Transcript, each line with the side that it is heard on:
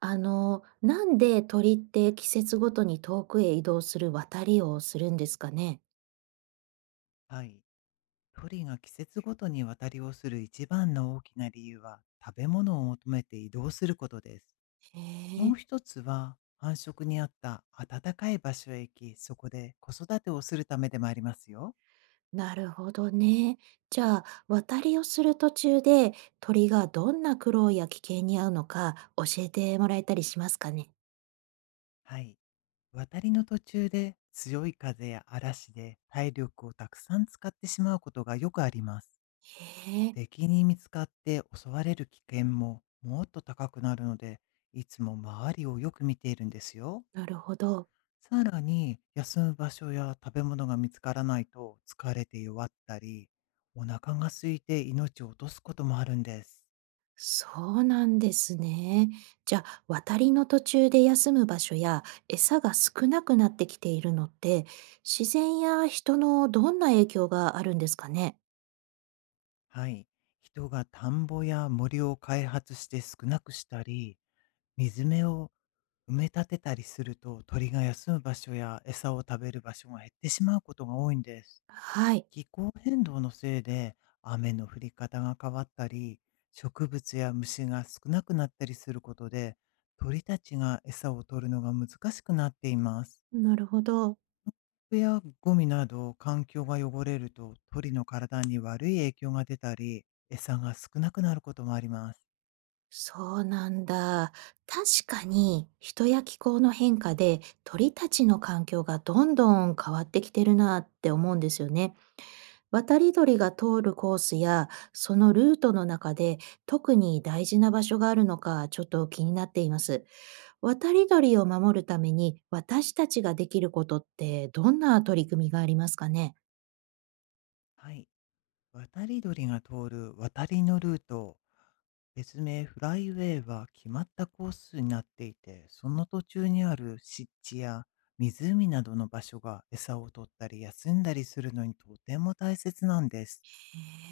right: なんで鳥って季節ごとに遠くへ移動する渡りをするんですかね。
left: はい。鳥が季節ごとに渡りをする一番の大きな理由は、食べ物を求めて移動することです。
right: へえ。
left: もう一つは、繁殖にあった暖かい場所へ行き、そこで子育てをするためでもありますよ。
right: なるほどね。じゃあ、渡りをする途中で鳥がどんな苦労や危険に遭うのか教えてもらえたりしますかね。
left: はい。渡りの途中で強い風や嵐で体力をたくさん使ってしまうことがよくあります。
right: へえ。
left: 敵に見つかって襲われる危険ももっと高くなるので、いつも周りをよく見ているんですよ。
right: なるほど。
left: さらに、休む場所や食べ物が見つからないと疲れて弱ったり、お腹が空いて命を落とすこともあるんです。
right: そうなんですね。じゃあ、渡りの途中で休む場所や餌が少なくなってきているのって、自然や人のどんな影響があるんですかね。
left: はい。人が田んぼや森を開発して少なくしたり、水辺を埋め立てたりすると鳥が休む場所や餌を食べる場所が減ってしまうことが多いんです。
right: はい。
left: 気候変動のせいで雨の降り方が変わったり、植物や虫が少なくなったりすることで、鳥たちが餌を取るのが難しくなっています。
right: なるほど。
left: 服やゴミなど環境が汚れると鳥の体に悪い影響が出たり、餌が少なくなることもあります。
right: そうなんだ。確かに人や気候の変化で鳥たちの環境がどんどん変わってきてるなって思うんですよね。渡り鳥が通るコースやそのルートの中で特に大事な場所があるのかちょっと気になっています。渡り鳥を守るために私たちができることってどんな取り組みがありますかね。
left: はい。渡り鳥が通る渡りのルート、別名フライウェイは決まったコースになっていて、その途中にある湿地や湖などの場所が餌を取ったり休んだりするのにとても大切なんです。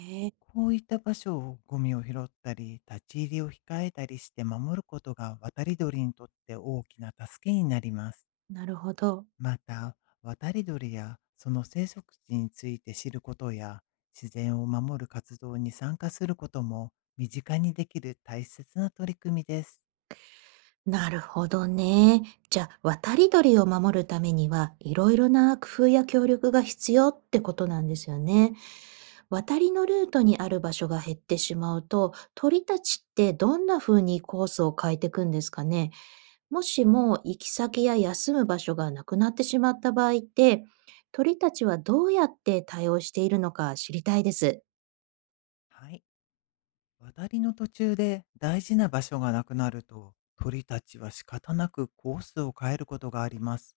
right: へえ。
left: こういった場所をゴミを拾ったり、立ち入りを控えたりして守ることが渡り鳥にとって大きな助けになります。
right: なるほど。
left: また、渡り鳥やその生息地について知ることや、自然を守る活動に参加することも身近にできる大切な取り組みです。
right: なるほどね。じゃあ、渡り鳥を守るためには、いろいろな工夫や協力が必要ってことなんですよね。渡りのルートにある場所が減ってしまうと、鳥たちってどんな風にコースを変えていくんですかね。もしも行き先や休む場所がなくなってしまった場合って、鳥たちはどうやって対応しているのか知りたいです。
left: はい。渡りの途中で大事な場所がなくなると、鳥たちは仕方なくコースを変えることがあります。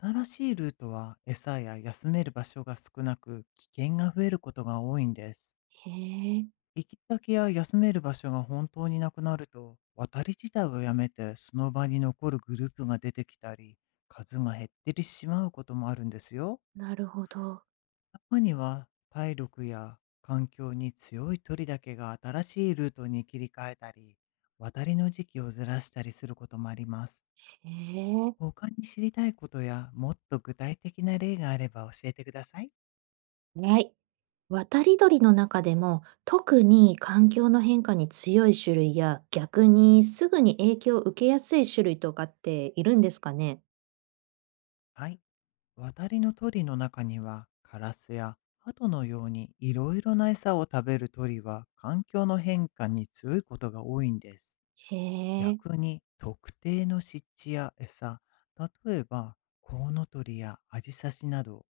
left: 新しいルートは餌や休める場所が少なく、危険が増えることが多いんです。
right: へえ。
left: 行き先や休める場所が本当になくなると、渡り自体をやめてその場に残るグループが出てきたり、数が減ってしまうこともあるんですよ。
right: なるほど。
left: 中には体力や環境に強い鳥だけが新しいルートに切り替えたり、渡りの時期をずらしたりすることもあります。
right: へえ。
left: 他に知りたいことやもっと具体的な例があれば教えてください。
right: はい。渡り鳥の中でも特に環境の変化に強い種類や逆にすぐに影響を受けやすい種類とかっているんですかね。
left: はい。渡りの鳥の中にはカラスや鳩のようにいろいろな餌を食べる鳥は環境の変化に強いことが多いんです。
right: へえ。
left: 逆に特定の湿地や餌、例えばコウノトリやアジサシなど、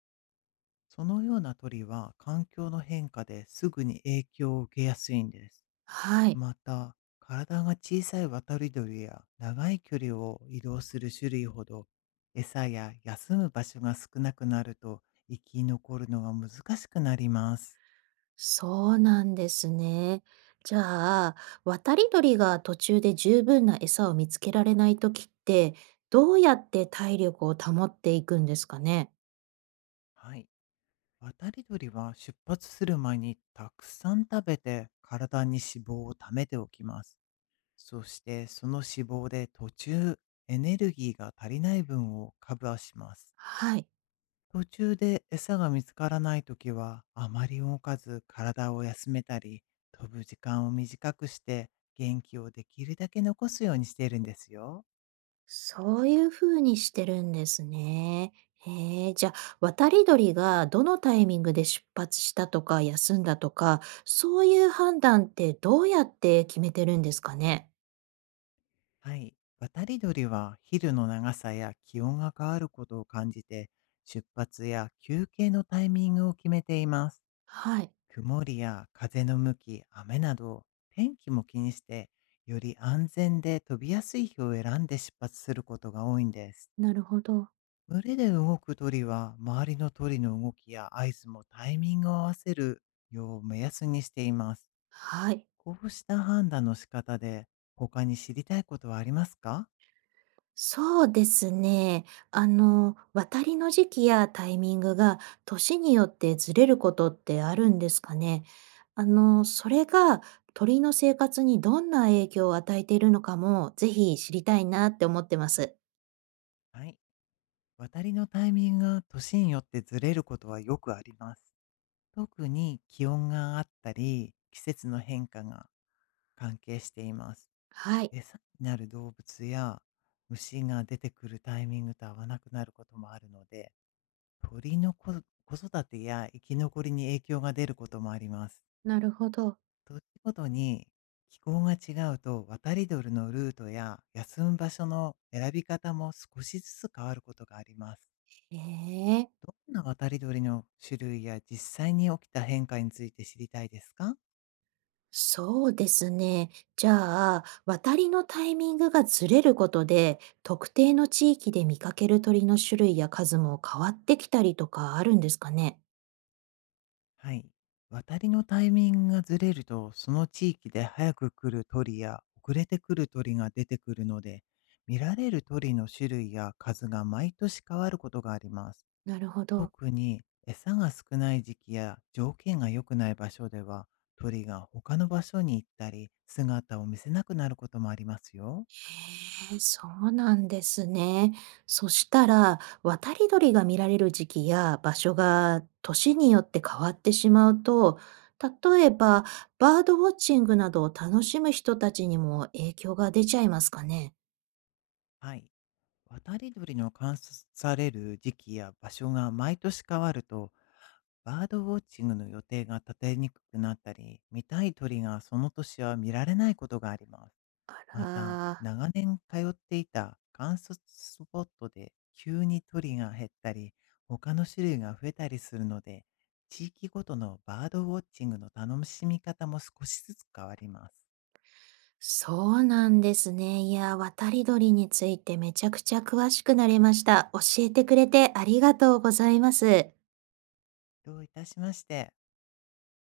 left: そのような鳥は環境の変化ですぐに影響を受けやすいんです。
right: はい。
left: また、体が小さい渡り鳥や長い距離を移動する種類ほど、餌や休む場所が少なくなると生き残るのが難しくなります。
right: そうなんですね。じゃあ、渡り鳥が途中で十分な餌を見つけられないときって、どうやって体力を保っていくんですかね。
left: はい。渡り鳥は出発する前にたくさん食べて体に脂肪を貯めておきます。そしてその脂肪で途中エネルギーが足りない分をカバーします。
right: はい。
left: 途中で餌が見つからないときは、あまり動かず体を休めたり、飛ぶ時間を短くして、元気をできるだけ残すようにしているんですよ。
right: そういう風にしてるんですね。へえ。じゃあ、渡り鳥がどのタイミングで出発したとか休んだとか、そういう判断ってどうやって決めてるんですかね？
left: はい。渡り鳥は昼の長さや気温が変わることを感じて、出発や休憩のタイミングを決めています。
right: はい。
left: 曇りや風の向き、雨など、天気も気にして、より安全で飛びやすい日を選んで出発することが多いんです。
right: なるほど。
left: 群れで動く鳥は、周りの鳥の動きや合図もタイミングを合わせるよう目安にしています。
right: はい。
left: こうした判断の仕方で、他に知りたいことはありますか？
right: そうですね。渡りの時期やタイミングが年によってずれることってあるんですかね。それが鳥の生活にどんな影響を与えているのかも、ぜひ知りたいなって思ってます。
left: はい。渡りのタイミングが年によってずれることはよくあります。特に気温があったり、季節の変化が関係しています。
right: はい。
left: 餌になる動物や虫が出てくるタイミングと合わなくなることもあるので、鳥の子子育てや生き残りに影響が出ることもあります。
right: なるほど。
left: 土地ごとに気候が違うと渡り鳥のルートや休む場所の選び方も少しずつ変わることがあります。
right: ええ、
left: どんな渡り鳥の種類や実際に起きた変化について知りたいですか？
right: そうですね。じゃあ、渡りのタイミングがずれることで、特定の地域で見かける鳥の種類や数も変わってきたりとかあるんですかね。
left: はい。渡りのタイミングがずれると、その地域で早く来る鳥や遅れて来る鳥が出てくるので、見られる鳥の種類や数が毎年変わることがあります。
right: なるほど。
left: 特に餌が少ない時期や条件が良くない場所では、鳥が他の場所に行ったり、姿を見せなくなることもありますよ。
right: へえ、そうなんですね。そしたら、渡り鳥が見られる時期や場所が年によって変わってしまうと、例えば、バードウォッチングなどを楽しむ人たちにも影響が出ちゃいますかね。
left: はい。渡り鳥の観察される時期や場所が毎年変わると、バードウォッチングの予定が立てにくくなったり、見たい鳥がその年は見られないことがあります。
right: あ
left: また、
right: ら、
left: 長年通っていた観察スポットで急に鳥が減ったり、他の種類が増えたりするので、地域ごとのバードウォッチングの楽しみ方も少しずつ変わります。
right: そうなんですね。いや、渡り鳥についてめちゃくちゃ詳しくなれました。教えてくれてありがとうございます。
left: どういたしまして。